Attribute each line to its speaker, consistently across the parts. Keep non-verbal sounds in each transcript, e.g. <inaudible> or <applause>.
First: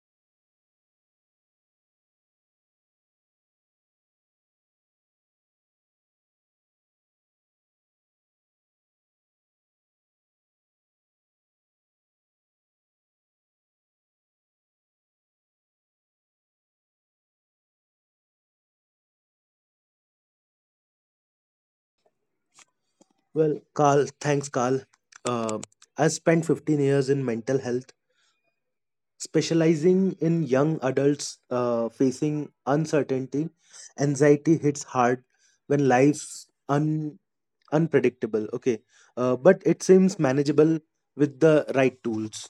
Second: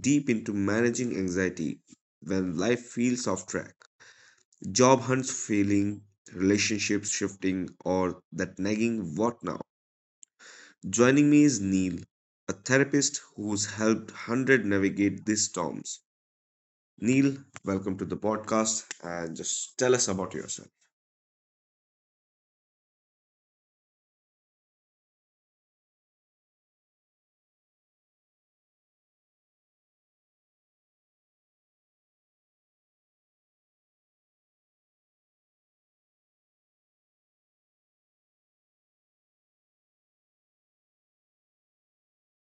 Speaker 1: deep into managing anxiety when life feels off track. Job hunts failing, relationships shifting, or that nagging what now? Joining me is Neil, a therapist who's helped 100 navigate these storms. Neil, welcome to the podcast and just tell us about yourself.
Speaker 2: Well, Carl, thanks, Carl. Uh, I spent 15 years in mental health, specializing in young adults facing uncertainty. Anxiety hits hard when unpredictable. Okay, but it seems manageable with the right tools.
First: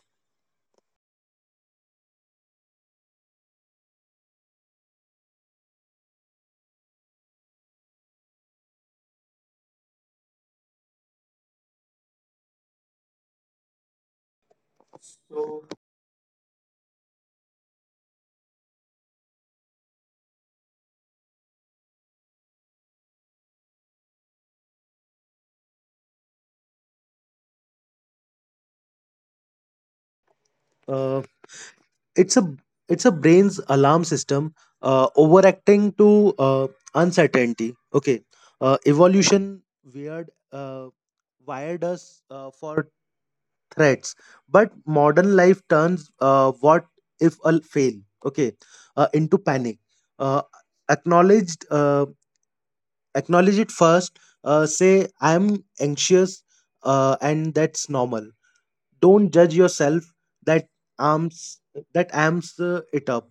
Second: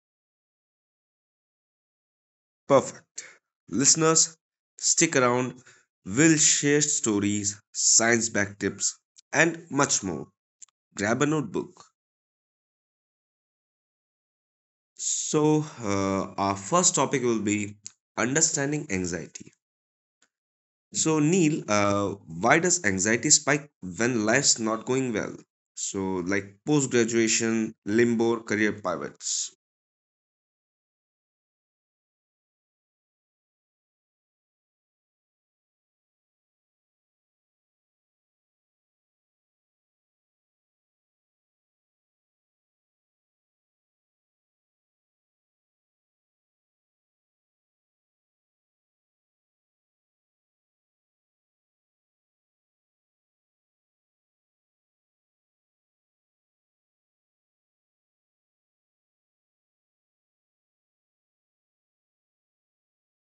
Speaker 1: Perfect. Listeners, stick around. We'll share stories, science back tips, and much more. Grab a notebook. So, our first topic will be understanding anxiety. So, Neil, why does anxiety spike when life's not going well? So, like post graduation, limbo, career pivots.
Speaker 2: So, it's a it's a brain's alarm system overacting to uncertainty. Okay. Evolution weird wired us for threats, but modern life turns what if a fail, okay, into panic. uh, acknowledged uh, Acknowledge it first. Say I am anxious, and that's normal. Don't judge yourself. That arms that amps it up.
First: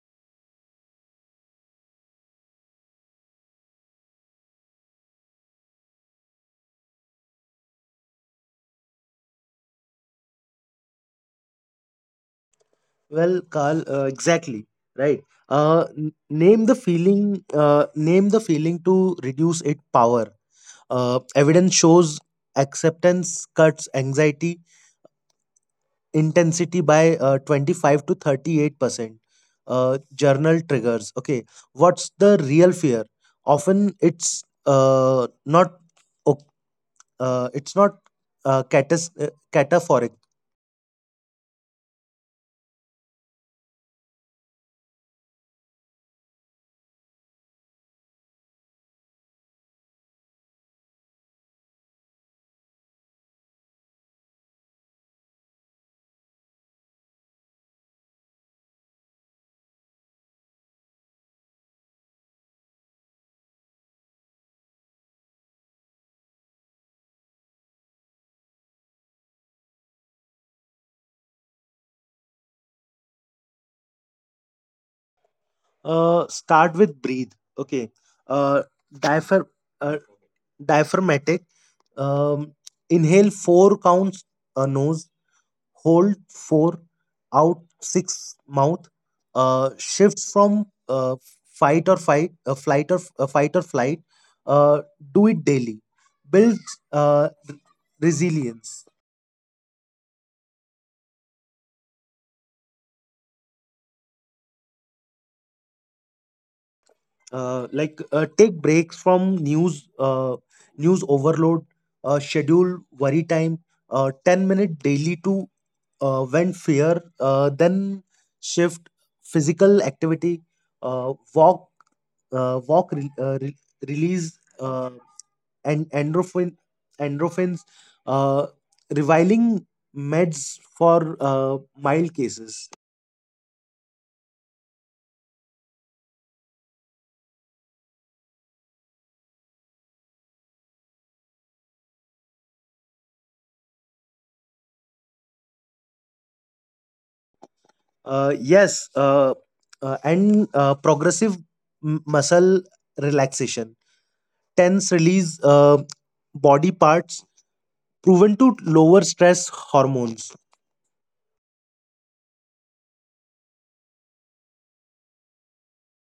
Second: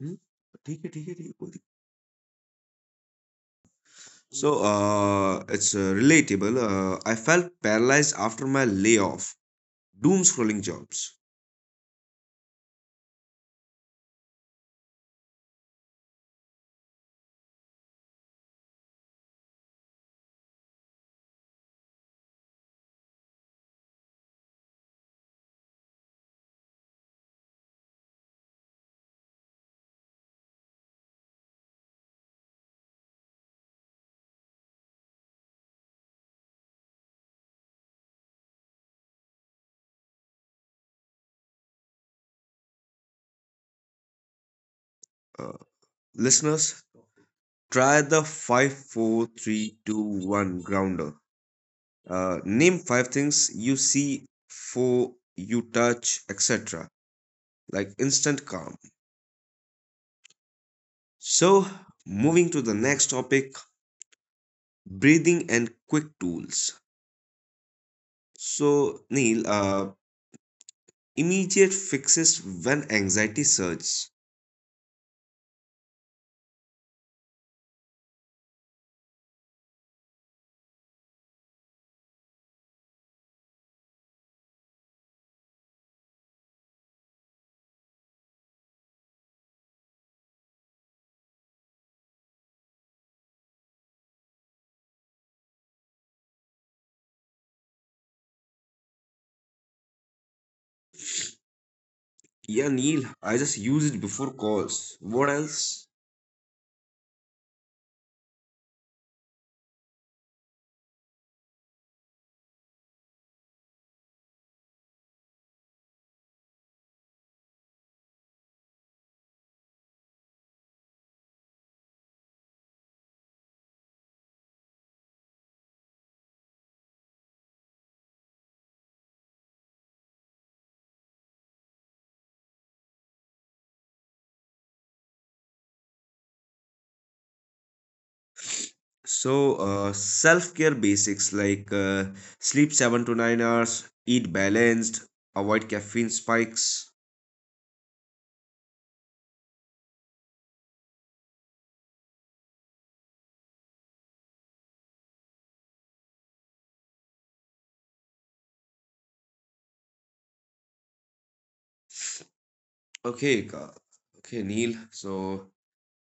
Speaker 1: Hmm? ठीक है ठीक है ठीक है, कोई दिक्कत नहीं। So, it's relatable. I felt paralyzed after my layoff. Doom scrolling jobs.
Speaker 2: Well, Carl, exactly right. Name the feeling. Name the feeling to reduce its power. Evidence shows acceptance cuts anxiety intensity by 25 to 38%. Journal triggers. Okay, what's the real fear? Often o- it's not uh, catas- uh, cataphoric.
Speaker 1: Uh, listeners, try the 5-4-3-2-1 grounder. Name five things you see, four you touch, etc. Like instant calm. So, moving to the next topic breathing and quick tools. So, Neil, immediate fixes when anxiety surges.
Speaker 2: Start with breathe. Okay. Uh, diaphrag- uh, Diaphragmatic. Um, Inhale four counts nose. Hold four. Out six mouth. Shifts from fight or fight, flight or f- fight or flight. Uh, do it daily. Build uh, r- resilience.
Speaker 1: Yeah, Neil, I just use it before calls. What else?
Speaker 2: Like take breaks from news overload. Schedule worry time, 10-minute daily, to vent fear, then shift. Physical activity, uh, walk uh, walk re- uh, re- release and endorphin endorphins uh, Reviling meds for mild cases.
Speaker 1: So, self care basics like sleep 7 to 9 hours, eat balanced, avoid caffeine spikes.
Speaker 2: Yes, and progressive muscle relaxation, tense release body parts, proven to lower stress hormones.
Speaker 1: Okay, okay, Neil. So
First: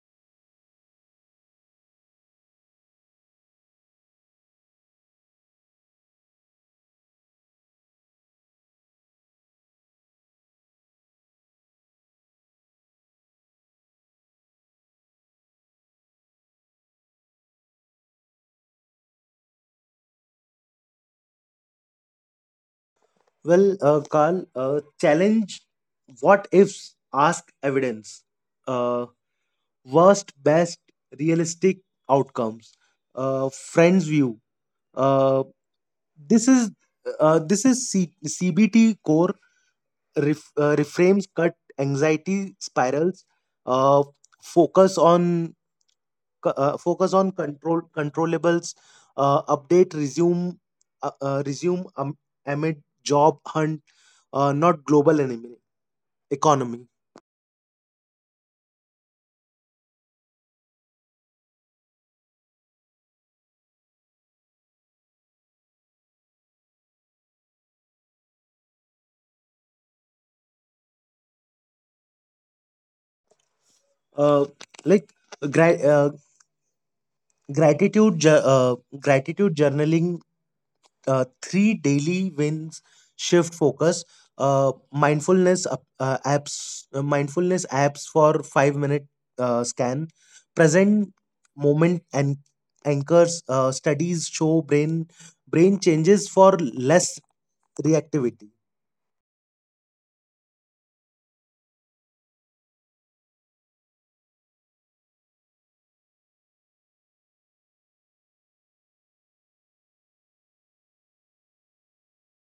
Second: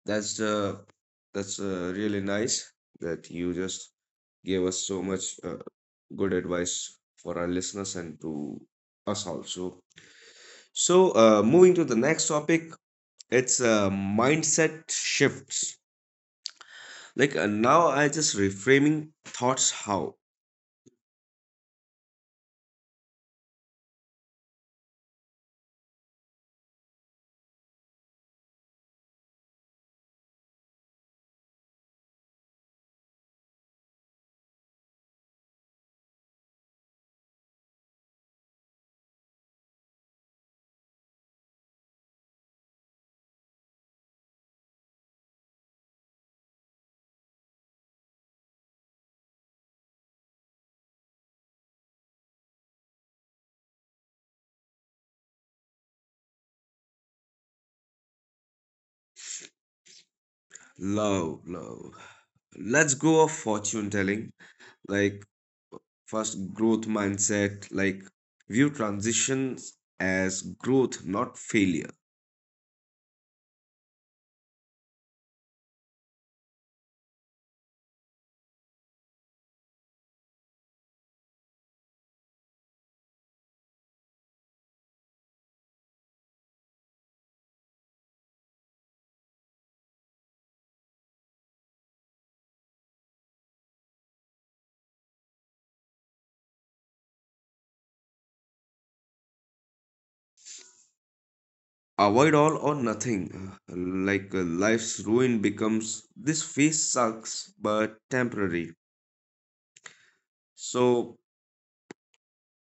Speaker 1: that's really nice that you just gave us so much good advice for our listeners and to us also. So, moving to the next topic, it's mindset shifts. Like now, I just reframing thoughts how.
Speaker 2: Well, Carl, challenge what ifs, ask evidence, uh, worst, best, realistic outcomes, friends view. Uh, this is this is CBT core. Reframes cut anxiety spirals. uh, Focus on controllables Update resume, uh, uh, resume um, amid job hunt, not global enemy economy
Speaker 1: Love, love. Let's go of fortune telling. Like first growth mindset, like view transitions as growth, not failure.
Speaker 2: uh, like gra- Gratitude, gratitude journaling, three daily wins, shift focus. Mindfulness apps for 5 minute scan, present moment and anchors. Studies show brain changes for less reactivity.
Speaker 1: Avoid all or nothing. Like life's ruin becomes this phase sucks but temporary. So,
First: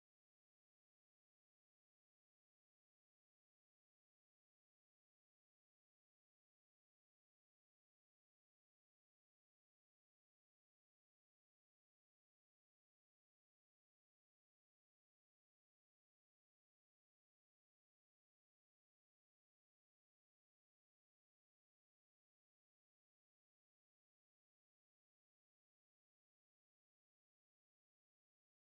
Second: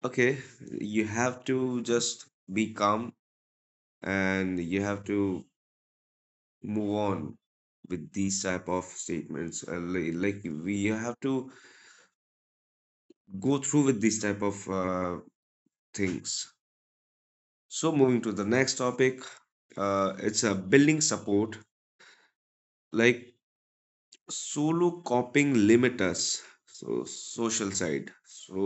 Speaker 1: okay, you have to just be calm and you have to move on with these type of statements. Like we have to go through with these type of things. So moving to the next topic, it's a building support, like solo coping limiters. So social side, so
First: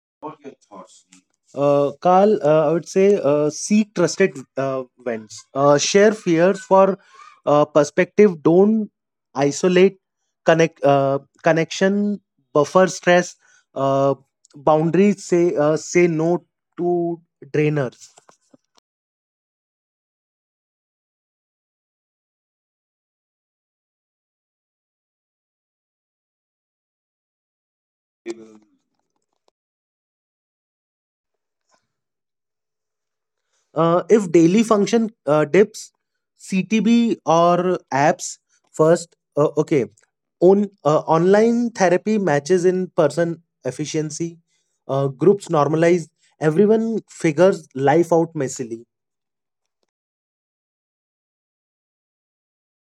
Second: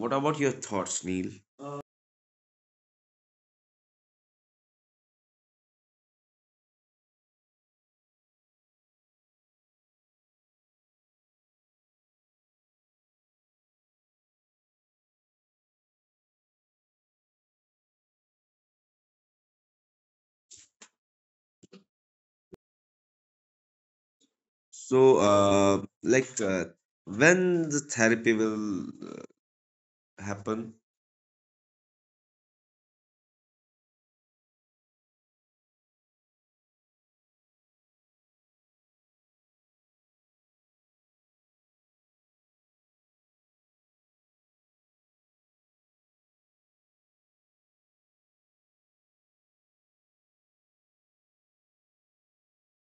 Speaker 1: what
Speaker 2: What
Speaker 1: about your
Speaker 2: your
Speaker 1: thoughts,
Speaker 2: thoughts? Neil?
Speaker 1: Neil?
Speaker 2: Carl, I would say seek trusted vents. Share fears for perspective. Don't isolate. Connection. Buffer stress. Uh, Boundaries. Say no to drainers.
Speaker 1: So like when the therapy will uh, happen.
Speaker 2: If daily function dips, CTB or apps first. Okay, on online therapy matches in person efficiency. Groups normalize. Everyone figures life out messily.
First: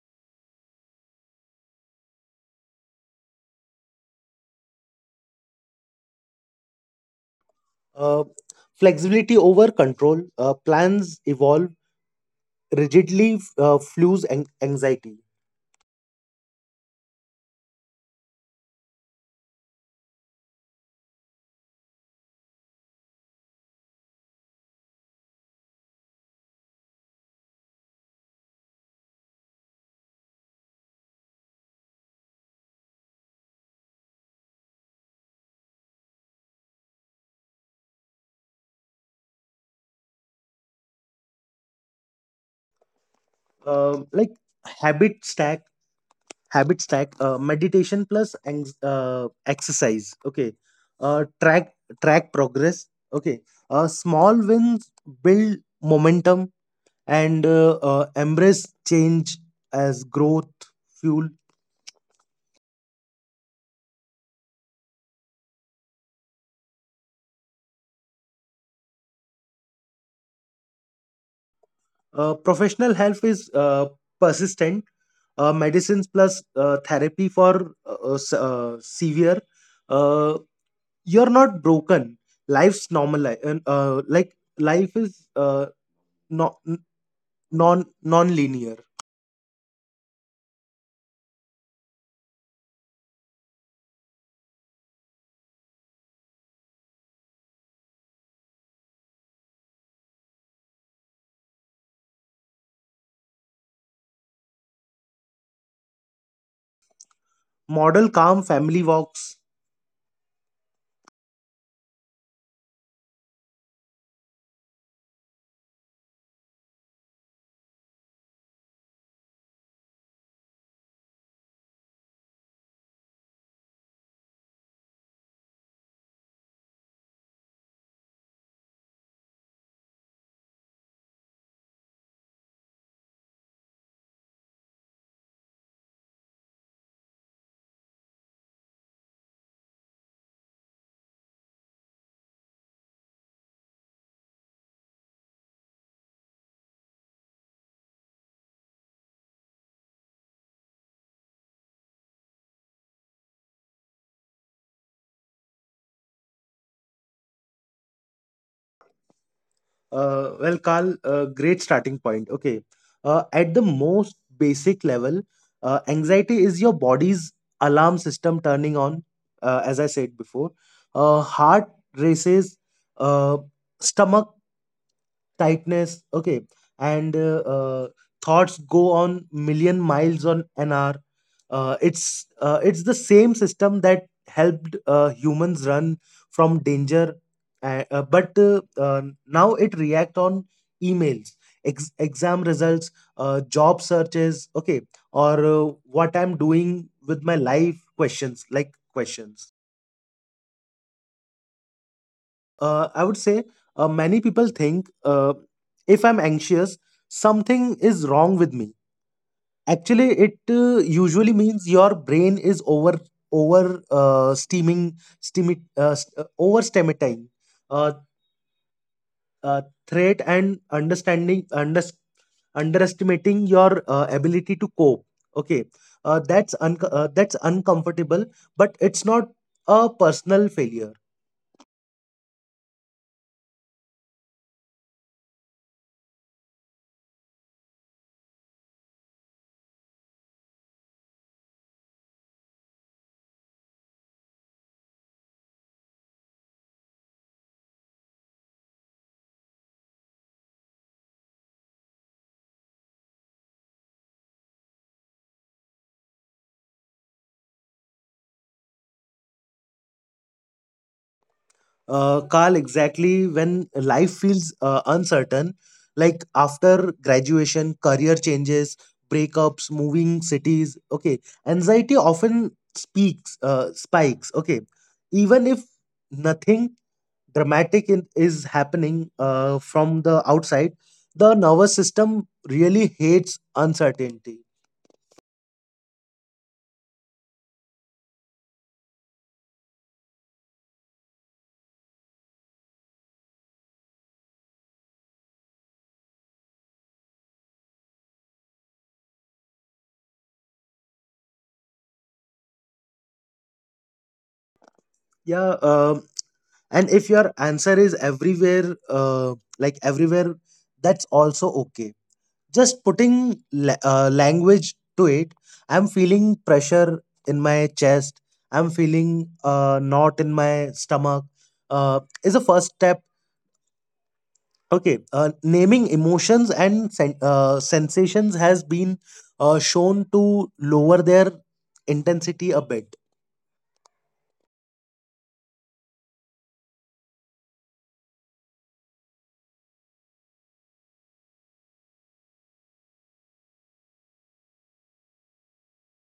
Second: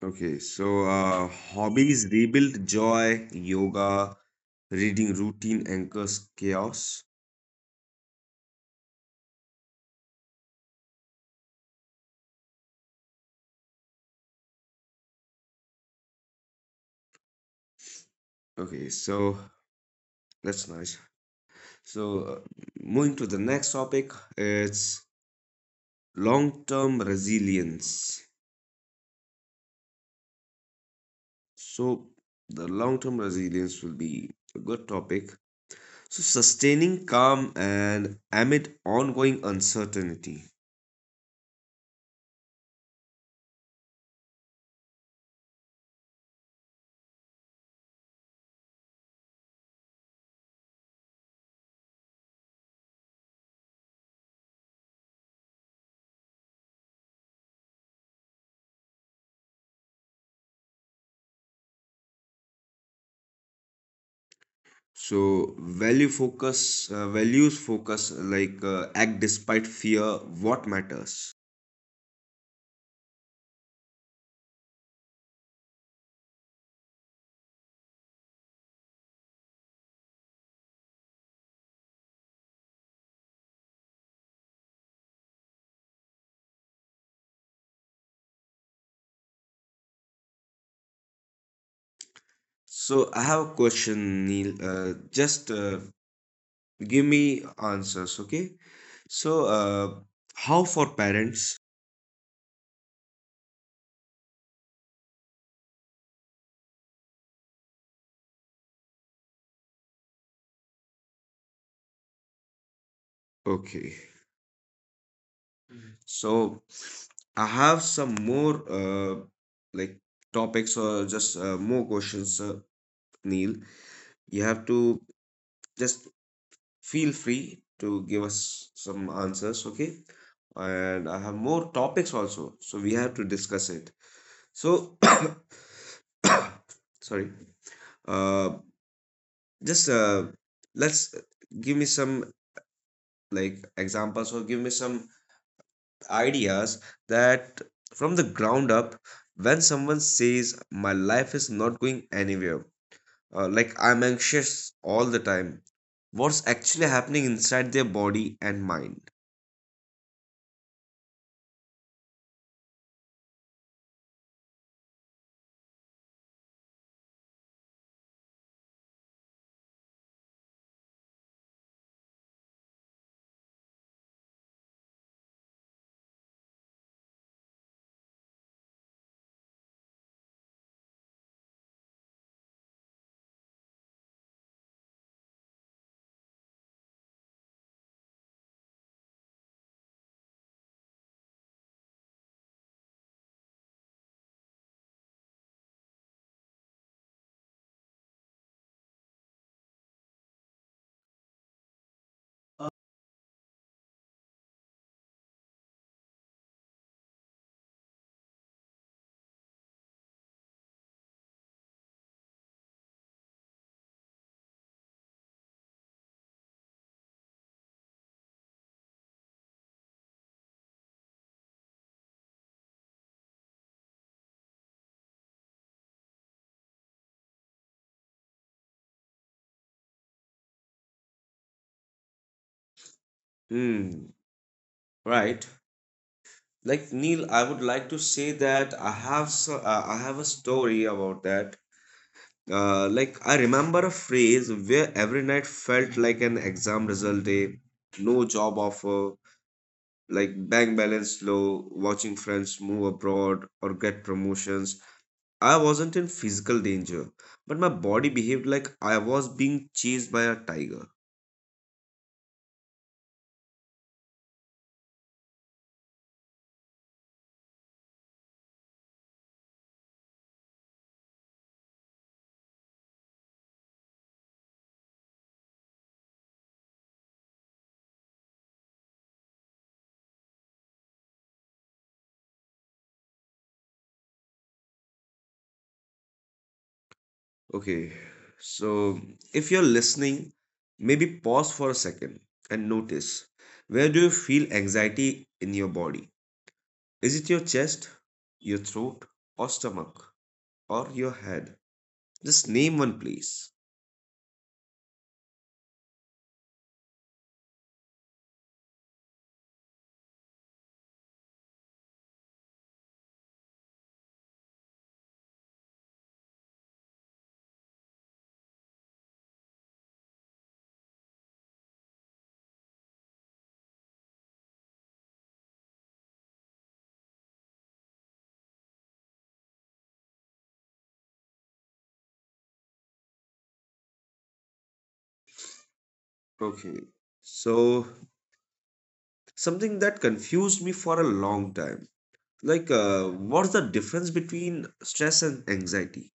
Speaker 1: Okay, so hobbies rebuild joy, yoga, reading, routine anchors chaos.
Speaker 2: Uh, Flexibility over control. Plans evolve rigidly. Flues anxiety.
Speaker 1: Okay, so that's nice. So, moving to the next topic, it's long term resilience. So, the long term resilience will be a good topic. So, sustaining calm and amid ongoing uncertainty.
Speaker 2: Um like habit stack habit stack. Meditation plus exercise. Okay. uh, track Track progress. Okay. Small wins build momentum, and embrace change as growth fuel.
Speaker 1: So, values focus, like act despite fear, what matters.
Speaker 2: Professional health is persistent. Medicines plus therapy for severe. uh, you're not broken. Life's normal li- like Life is not non non-linear.
Speaker 1: So, I have a question, Neil. Just give me answers, okay? So, how for parents.
Speaker 2: Model calm family walks.
Speaker 1: Okay. So I have some more like topics or just more questions, Neil. You have to just feel free to give us some answers, okay? And I have more topics also, so we have to discuss it. So, <coughs> sorry. Uh, just let's give me some like examples or give me some ideas that from the ground up, when someone says my life is not going anywhere, like I'm anxious all the time, what's actually happening inside their body and mind?
Speaker 2: Well, Carl, great starting point. Okay. At the most basic level, anxiety is your body's alarm system turning on, as I said before. Heart races, uh, stomach tightness, okay, and thoughts go on million miles on an hour. It's the same system that helped humans run from danger, but now it react on emails, exam results, job searches, okay, or what I'm doing with my life questions. I would say many people think, if I'm anxious, something is wrong with me. Actually, it usually means your brain is over over steaming steamy st- over stimulating uh, threat and underestimating your ability to cope. Okay, that's uncomfortable, but it's not a personal failure.
Speaker 1: Hmm. Right, like, Neil, I would like to say that I have a story about that. Like I remember a phrase where every night felt like an exam result day, no job offer, like bank balance low, watching friends move abroad or get promotions. I wasn't in physical danger, but my body behaved like I was being chased by a tiger.
Speaker 2: Carl, exactly, when life feels uncertain, like after graduation, career changes, breakups, moving cities, okay, anxiety often spikes, okay, even if nothing dramatic is happening from the outside, the nervous system really hates uncertainty.
Speaker 1: Okay, so if you're listening, maybe pause for a second and notice, where do you feel anxiety in your body? Is it your chest, your throat, or stomach, or your head? Just name one place.
Speaker 2: Yeah, and if your answer is everywhere, everywhere, that's also okay. Just putting language to it, I'm feeling pressure in my chest. I'm feeling a knot in my stomach. Is a first step. Okay, naming emotions and sensations has been shown to lower their intensity a bit.
Speaker 1: Okay. So, something that confused me for a long time. Like what's the difference between stress and anxiety?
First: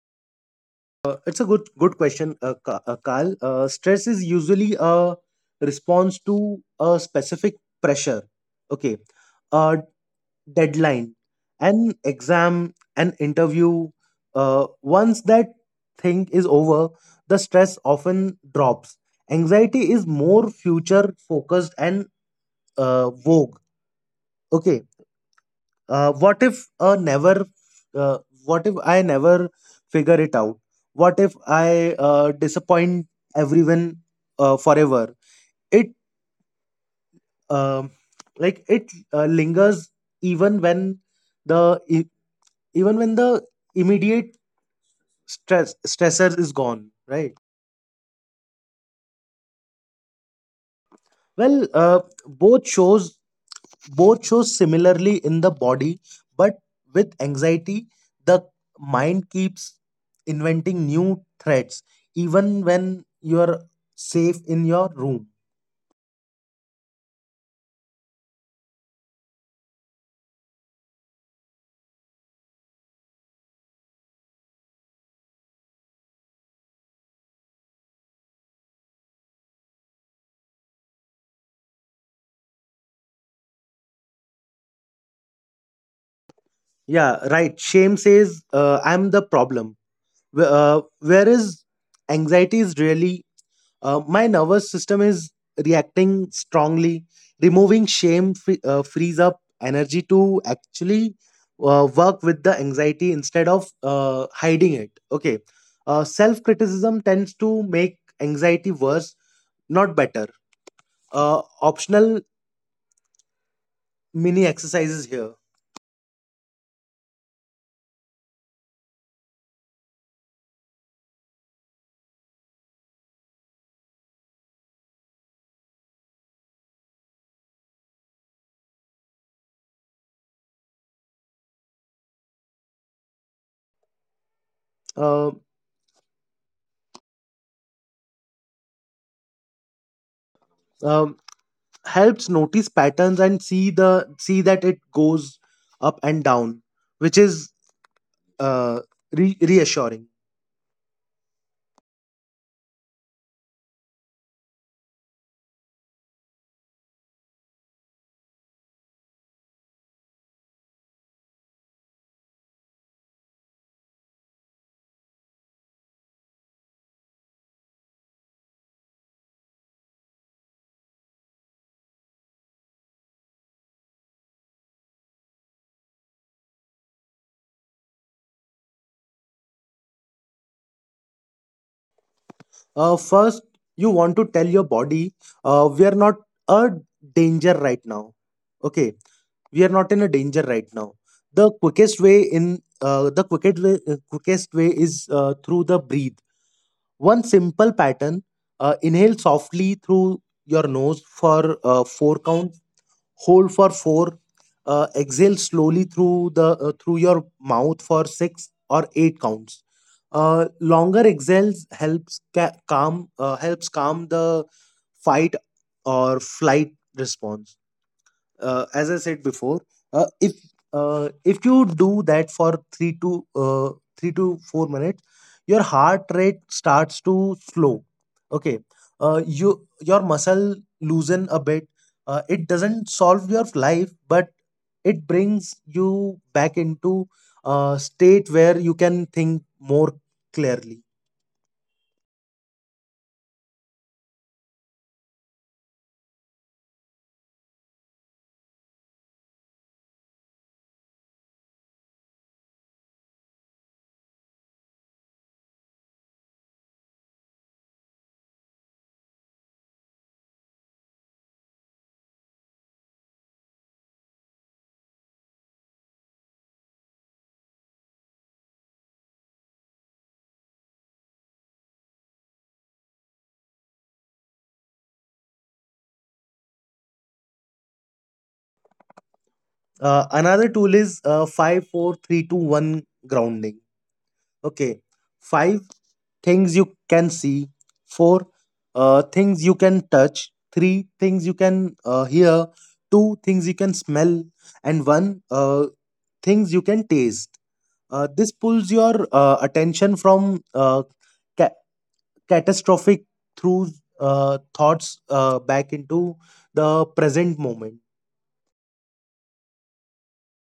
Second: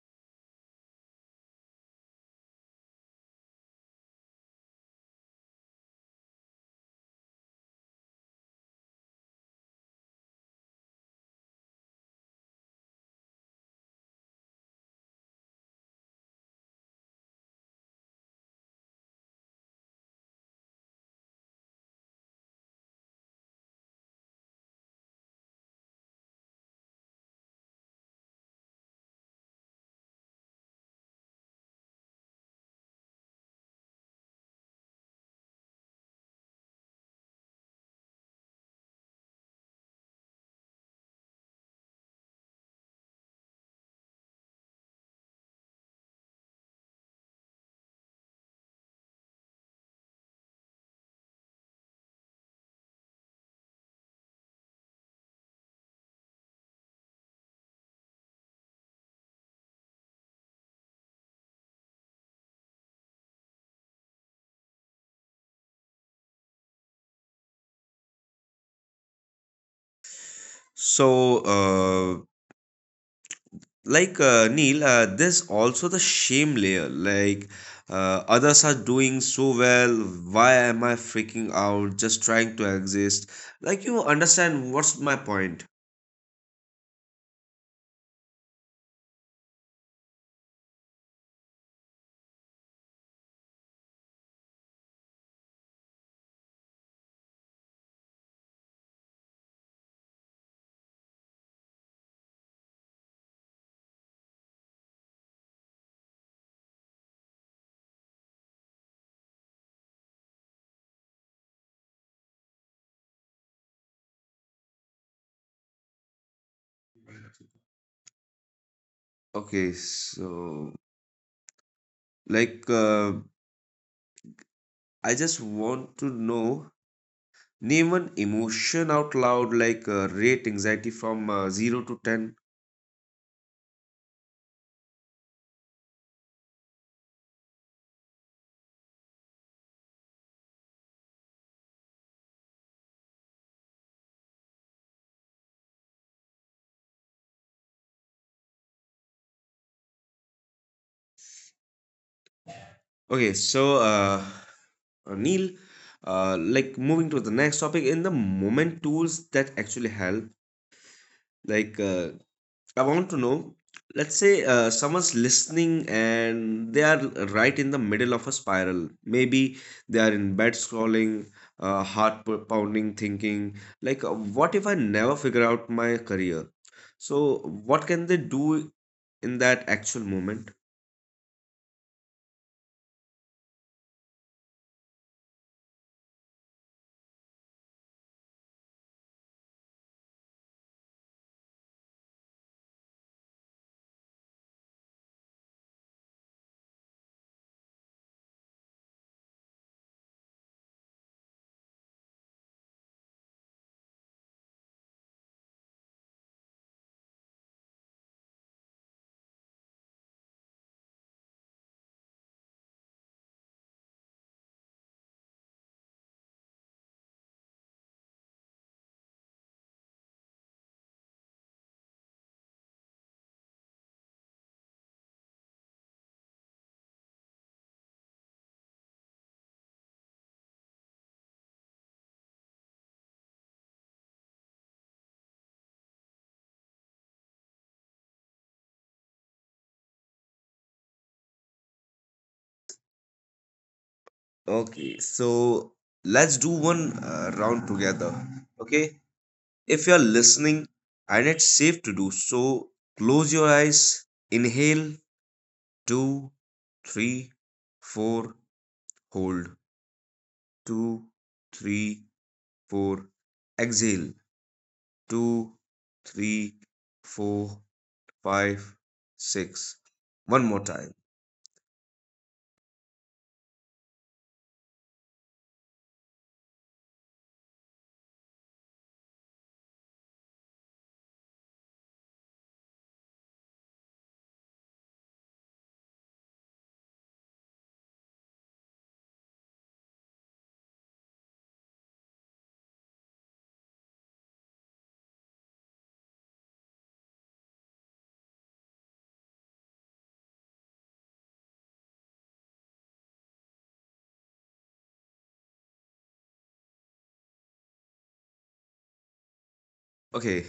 Speaker 2: It's a good question, Carl. Stress is usually a response to a specific pressure. Okay, uh, deadline, an exam, an interview. Once that thing is over, the stress often drops. Anxiety is more future focused and vogue. Okay, what if a never? Uh, what if I never figure it out? What if I disappoint everyone forever? It um it lingers even the e- even when the immediate stressors is gone, right? Well, both shows both shows similarly in the body, but with anxiety the mind keeps inventing new threats even when you're safe in your room.
Speaker 1: So uh, like Neil, there's also the shame layer, like others are doing so well, why am I freaking out just trying to exist, like you understand what's my point?
Speaker 2: Yeah, right, shame says, I'm the problem. Whereas anxiety is really, my nervous system is reacting strongly. Removing shame frees up energy to actually work with the anxiety instead of hiding it. Okay. Self criticism tends to make anxiety worse, not better. Optional mini exercises here.
Speaker 1: Okay, so like I just want to know, name an emotion out loud, like rate anxiety from 0 to 10.
Speaker 2: Uh, um, Helps notice patterns and see the see that it goes up and down, which is uh, reassuring.
Speaker 1: Okay, so Neil, like moving to the next topic, in the moment tools that actually help. Like I want to know, let's say someone's listening and they are right in the middle of a spiral. Maybe they are in bed scrolling, heart pounding, thinking like, what if I never figure out my career? So what can they do in that actual moment?
Speaker 2: First, you want to tell your body, we are not a danger right now, okay? We are not in a danger right now. The quickest way in the quickest way is through the breathe. One simple pattern. Inhale softly through your nose for four counts, hold for 4, exhale slowly through the through your mouth for 6 or 8 counts. Longer exhales helps calm the fight or flight response, as I said before. uh, if if you do that for 3 to 4 minutes, your heart rate starts to slow. Okay. You, your muscle loosen a bit. It doesn't solve your life, but it brings you back into a state where you can think more clearly.
Speaker 1: Okay, so let's do one round together. Okay, if you're listening and it's safe to do so, close your eyes, inhale, two, three, four, hold, two, three, four, exhale, two, three, four, five, six. One more time.
Speaker 2: Another tool is 5 four, three, two, one grounding. Okay. Five things you can see. Four things you can touch. Three things you can hear. Two things you can smell. And one things you can taste. This pulls your attention from ca- catastrophic through thoughts back into the present moment.
Speaker 1: Okay,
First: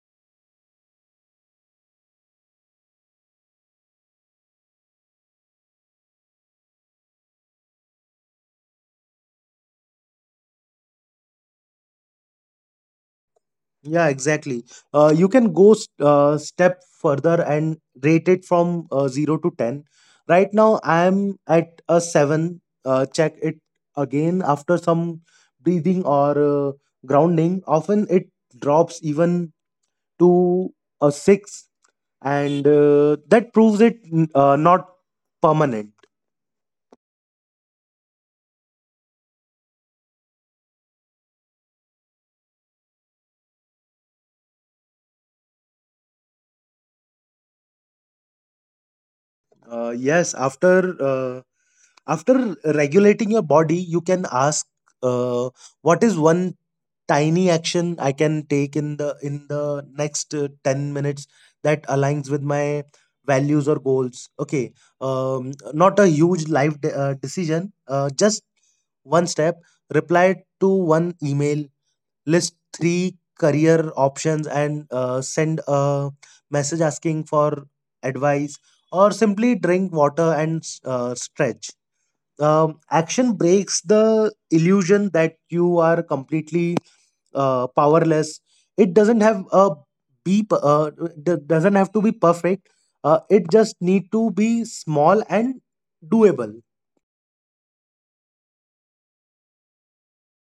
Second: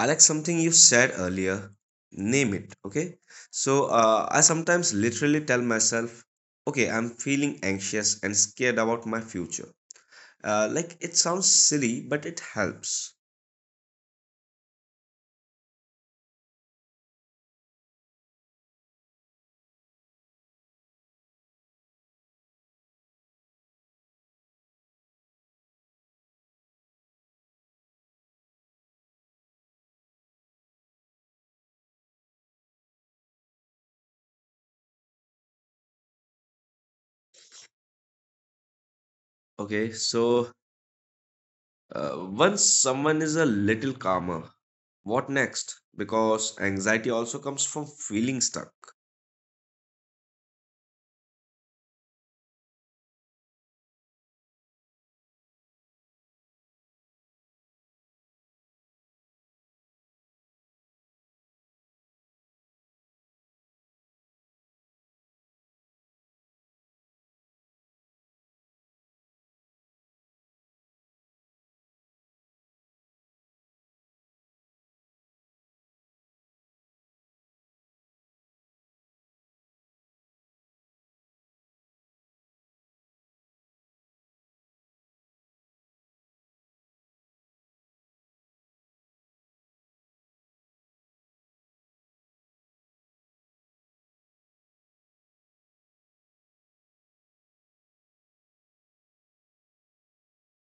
Speaker 1: Alex, something you said earlier, name it, okay? So I sometimes literally tell myself, okay, I'm feeling anxious and scared about my future. Like it sounds silly, but it helps,
Speaker 2: Yeah, exactly. You can go step further and rate it from 0 to 10. Right now, I am at a 7. Check it again after some breathing or grounding. Often it drops even to a 6, and that proves it not permanent.
Speaker 1: okay? So once someone is a little calmer, what next? Because anxiety also comes from feeling stuck.
Speaker 2: Yes, after regulating your body, you can ask, uh, what is one tiny action I can take in the next 10 minutes that aligns with my values or goals. Okay, not a huge life decision, just one step. Reply to one email, list three career options, and send a message asking for advice, or simply drink water and stretch. Action breaks the illusion that you are completely powerless. It doesn't have a be p- uh, d- doesn't have to be perfect. It just need to be small and doable.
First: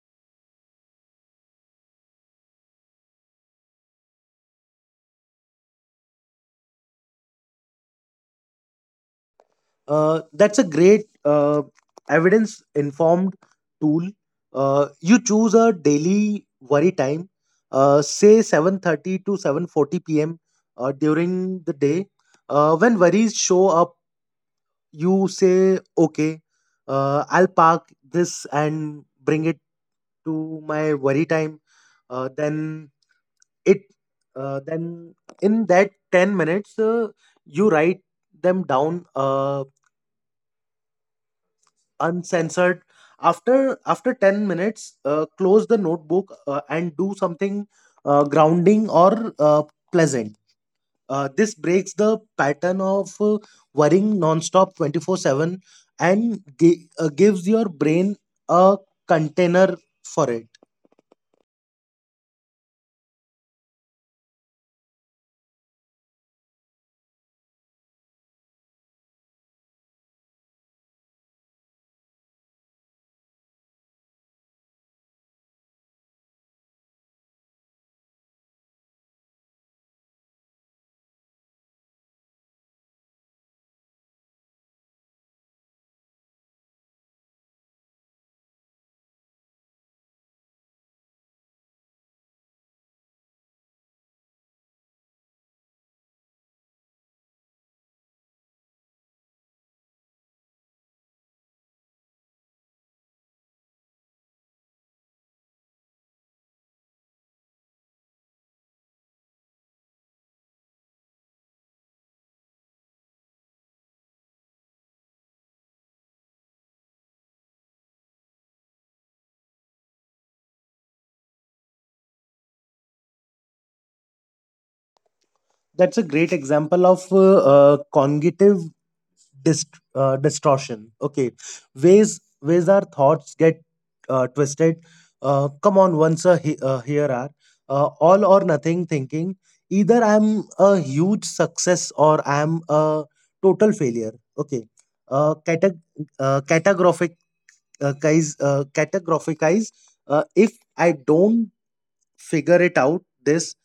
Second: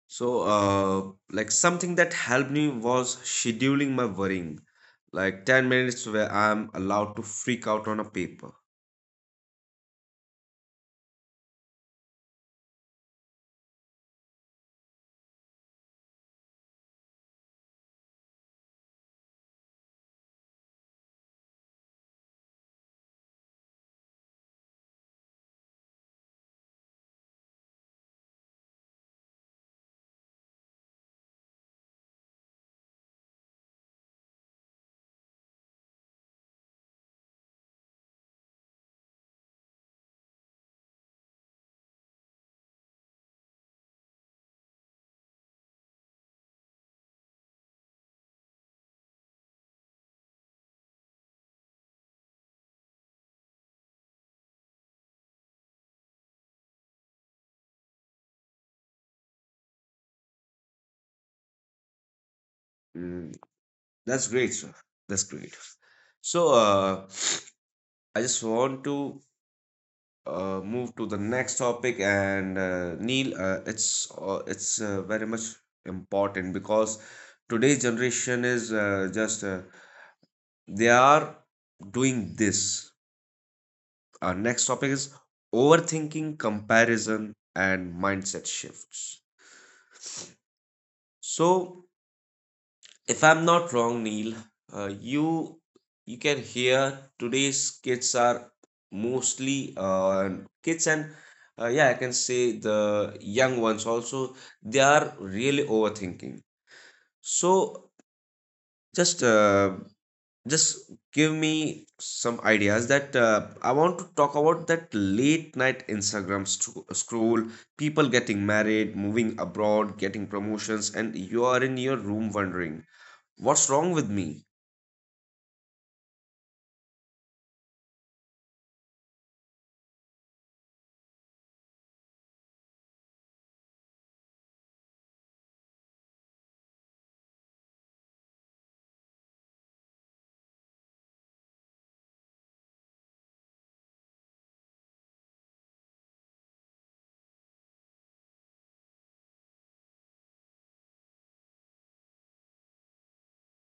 Speaker 1: So like something that helped me was scheduling my worrying, like 10 minutes where I'm allowed to freak out on a paper.
Speaker 2: That's a great evidence informed tool. You choose a daily worry time, say 7:30 to 7:40 p.m. During the day, when worries show up, you say, okay, I'll park this and bring it to my worry time, uh, then it, then in that 10 minutes, you write them down uncensored. After 10 minutes, close the notebook, and do something grounding or uh, pleasant. This breaks the pattern of worrying nonstop 24/7 and gives your brain a container for it.
Speaker 1: Mm, that's great, sir. That's great. So, <sniffs> I just want to move to the next topic, and Neil, it's it's very much important, because today's generation is just they are doing this. Our next topic is overthinking, comparison, and mindset shifts. So. If I'm not wrong, Neil, uh, you you can hear today's kids are mostly kids, and yeah, I can say the young ones also. They are really overthinking. So just give me some ideas, that I want to talk about that late night Instagram scroll, people getting married, moving abroad, getting promotions, and you are in your room wondering what's wrong with me.
Speaker 2: That's a great example of cognitive distortion. Okay, ways our thoughts get twisted. Come on, once a he- Here are all or nothing thinking. Either I'm a huge success or I'm a total failure. Okay, uh, cate- uh, categorific categorifize. If I don't figure it out,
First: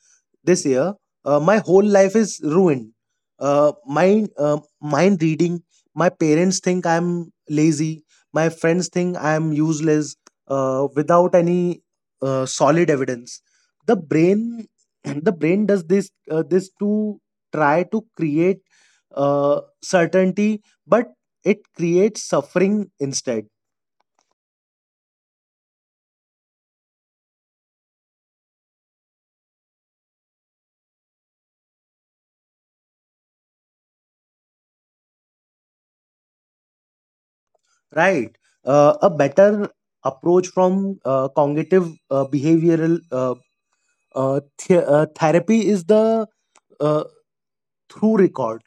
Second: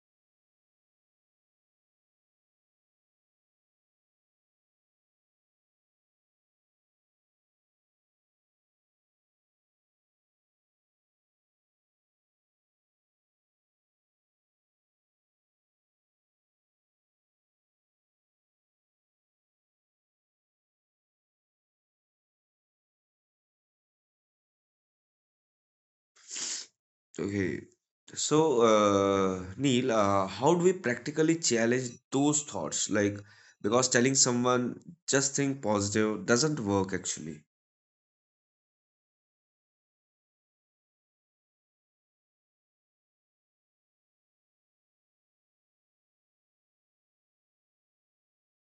Speaker 2: this year my whole life is ruined. My Mind reading, my parents think I'm lazy, my friends think I'm useless, without any solid evidence. The brain <clears throat> the brain does this to try to create certainty, but it creates suffering instead.
Speaker 1: Okay. So, Neil, how do we practically challenge those thoughts? Like, because telling someone just think positive doesn't work actually.
Speaker 2: Right. A better approach from cognitive behavioral Uh, therapy is the uh, through record.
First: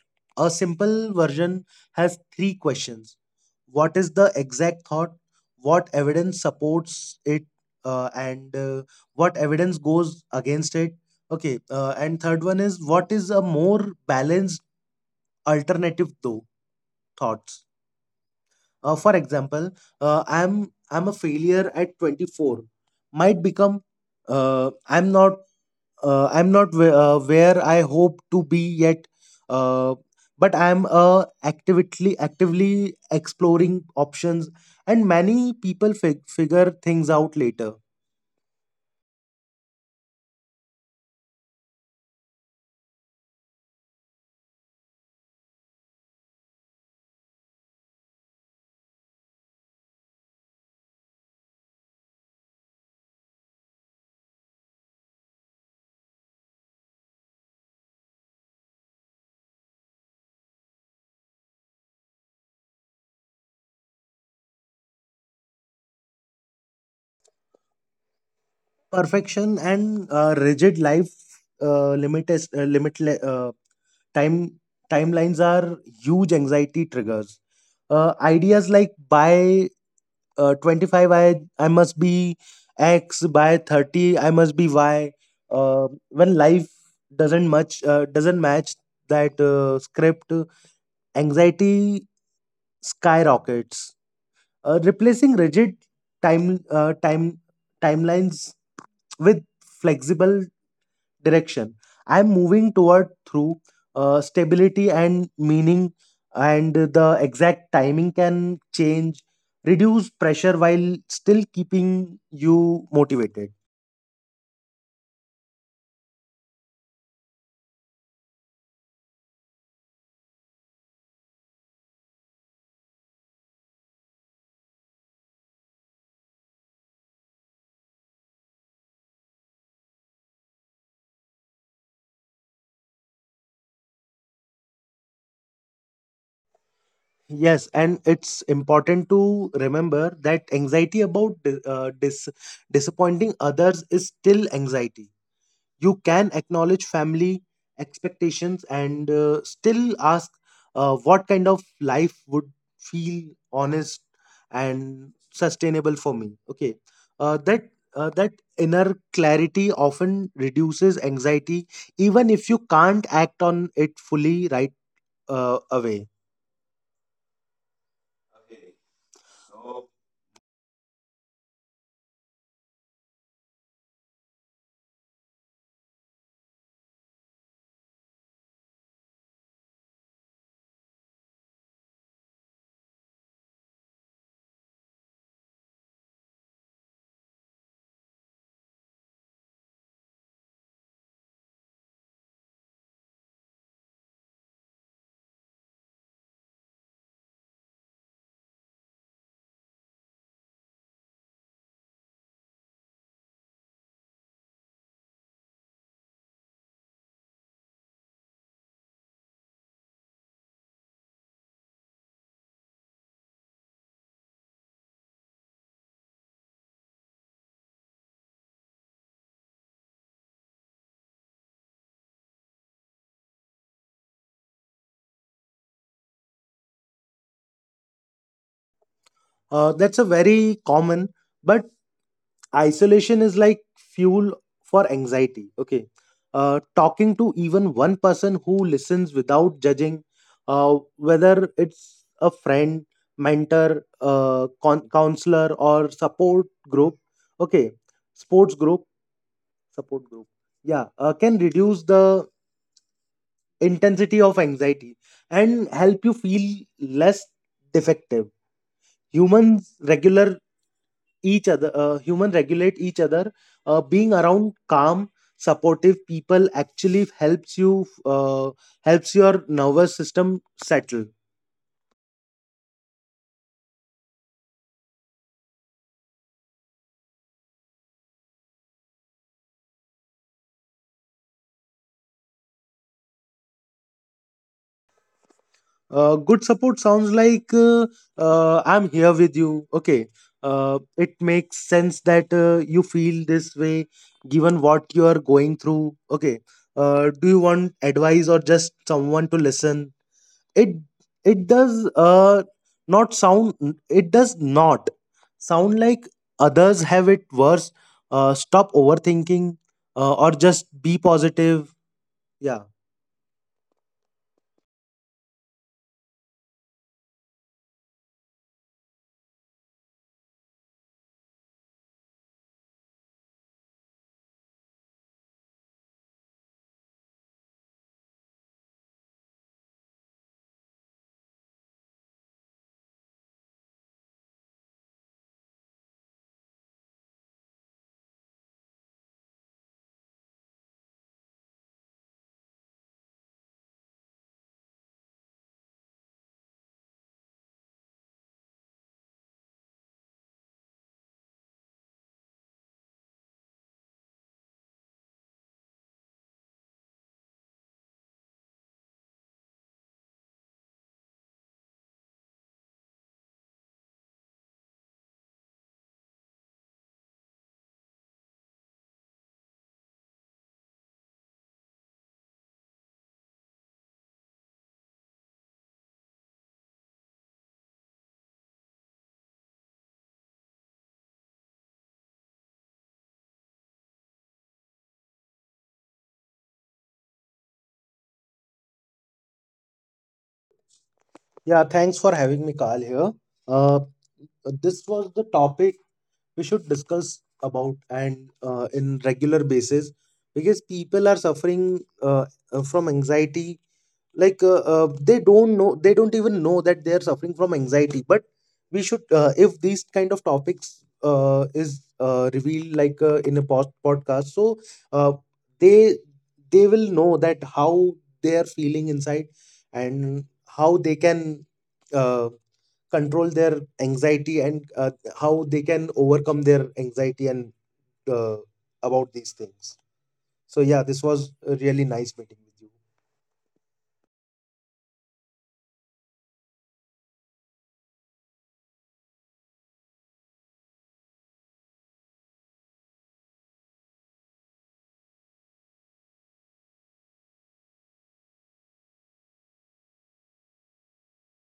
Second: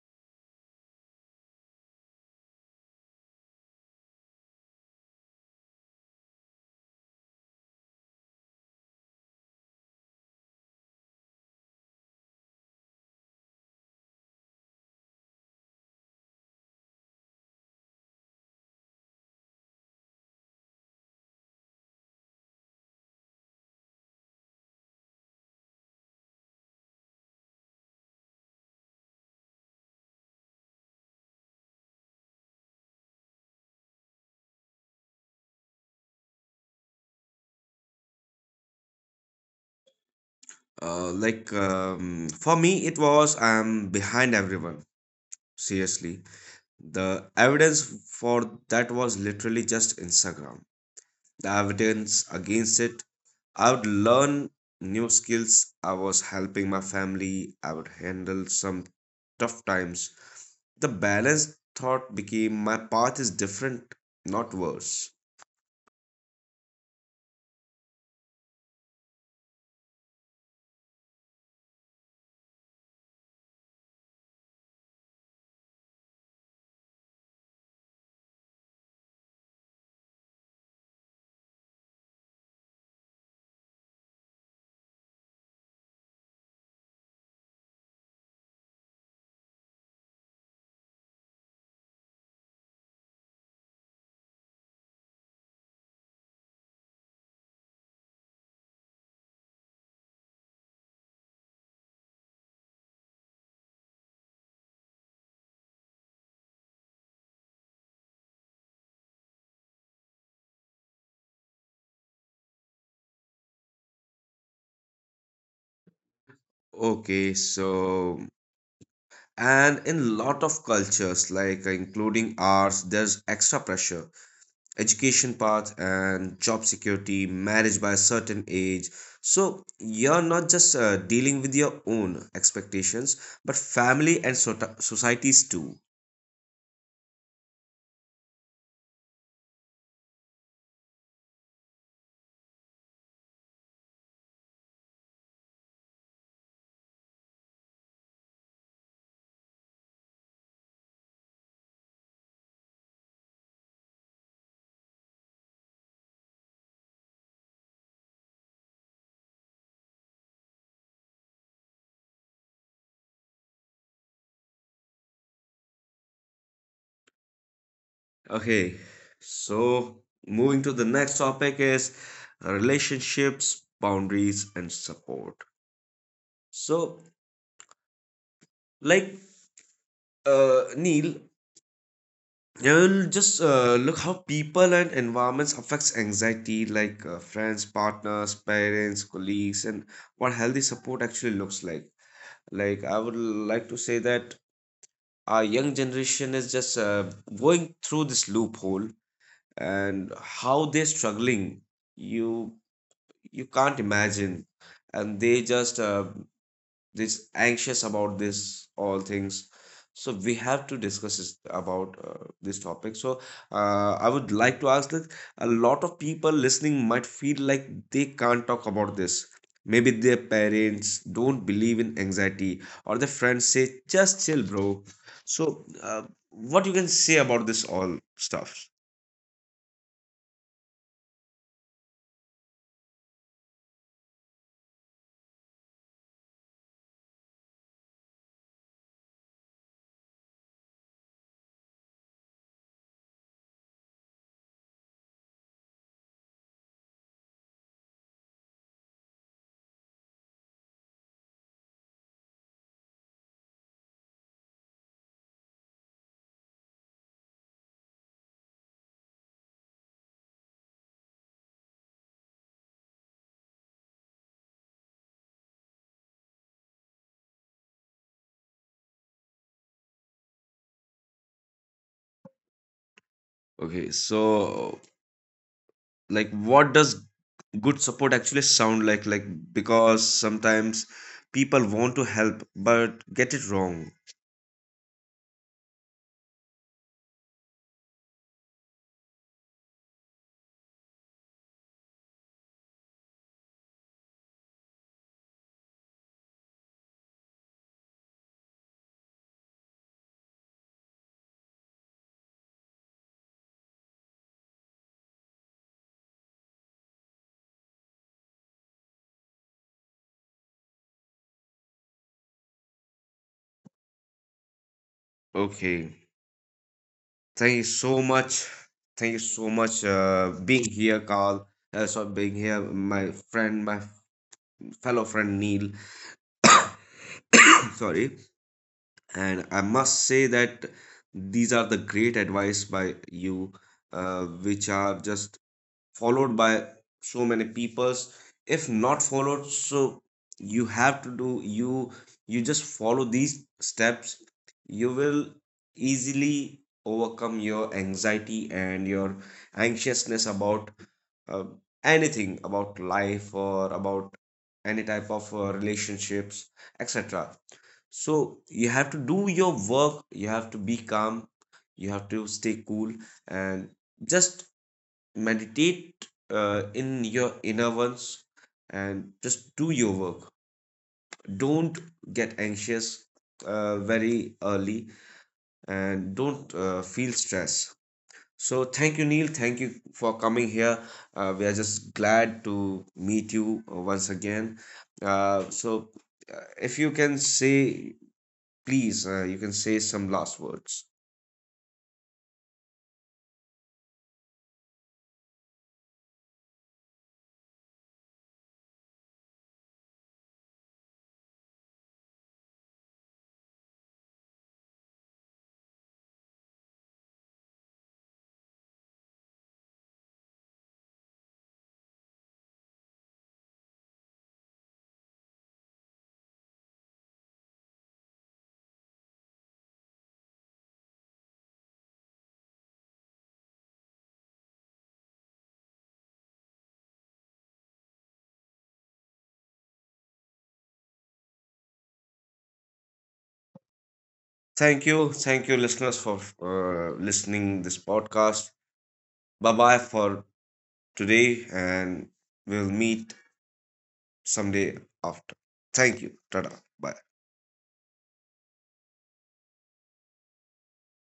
Speaker 2: A simple version has three questions. What is the exact thought? What evidence supports it? And what evidence goes against it? Okay. And third one is, what is a more balanced alternative thoughts? For example, I'm a failure at 24, might become, uh, i'm not I'm not where, where I hope to be yet, uh, but I'm actively exploring options, and many people figure things out later.
Speaker 1: Like, for me, it was I'm behind everyone. Seriously. The evidence for that was literally just Instagram. The evidence against it, I would learn new skills, I was helping my family, I would handle some tough times. The balanced thought became my path is different, not worse.
Speaker 2: Perfection and rigid life limit is- limit le- time timelines are huge anxiety triggers. Ideas like buy 25 I must be x, by 30 I must be y. When life doesn't match that script, anxiety skyrockets. Replacing rigid time uh, time timelines with flexible direction, I'm moving toward through stability and meaning, and the exact timing can change, reduce pressure while still keeping you motivated.
Speaker 1: Okay, so, and in lot of cultures, like including ours, there's extra pressure, education path and job security, marriage by a certain age. So you're not just dealing with your own expectations, but family and societies too.
Speaker 2: Yes, and it's important to remember that anxiety about disappointing others is still anxiety. You can acknowledge family expectations and still ask, what kind of life would feel honest and sustainable for me? Okay, uh, that that inner clarity often reduces anxiety, even if you can't act on it fully right away.
Speaker 1: Okay, so moving to the next topic is relationships, boundaries, and support. So, like Neil, you'll just look how people and environments affects anxiety, like friends, partners, parents, colleagues, and what healthy support actually looks like. Like I would like to say that our young generation is just going through this loophole, and how they're struggling, you you can't imagine, and they just this anxious about this all things, so we have to discuss this about this topic. So I would like to ask that a lot of people listening might feel like they can't talk about this. Maybe their parents don't believe in anxiety, or their friends say just chill, bro. So what you can say about this all stuff?
Speaker 2: That's a very common, but isolation is like fuel for anxiety. Okay, talking to even one person who listens without judging, whether it's a friend, mentor, counselor or support group. Okay, sports group, support group, yeah, can reduce the intensity of anxiety and help you feel less defective. humans regular Human regulate each other. Being around calm supportive people actually helps you helps your nervous system settle.
Speaker 1: Okay, so like, what does good support actually sound like, because sometimes people want to help but get it wrong?
Speaker 2: Good support sounds like, I'm here with you. Okay, it makes sense that you feel this way, given what you are going through. Okay, do you want advice or just someone to listen? It it does uh not sound it does not sound like, others have it worse, stop overthinking, or just be positive. Yeah.
Speaker 1: Okay. Thank you so much. Thank you so much, being here, Carl. Sorry, being here my fellow friend Neil. <coughs> Sorry. And I must say that these are the great advice by you, which are just followed by so many peoples, if not followed. So you have to do, you just follow these steps, you will easily overcome your anxiety and your anxiousness about uh, anything about life or about any type of relationships, etc. So you have to do your work, you have to be calm, you have to stay cool, and just meditate in your inner ones, and just do your work. Don't get anxious very early, and don't feel stress. So thank you, Neil, thank you for coming here. We are just glad to meet you once again. So if you can say, please, you can say some last words.
Speaker 2: Yeah, thanks for having me, Carl, here. uh this was the topic we should discuss about, and in regular basis, because people are suffering from anxiety. They don't even know that they are suffering from anxiety, but we should, if these kind of topics is revealed, in a post podcast, so uh, they they will know that how they are feeling inside and how they can uh, control their anxiety, and how they can overcome their anxiety, and uh, about these things. So yeah, this was a really nice meeting with you.
Speaker 1: Thank you. Thank you, listeners, for listening this podcast. Bye bye for today, and we'll meet someday after. Thank you. Tada. Bye.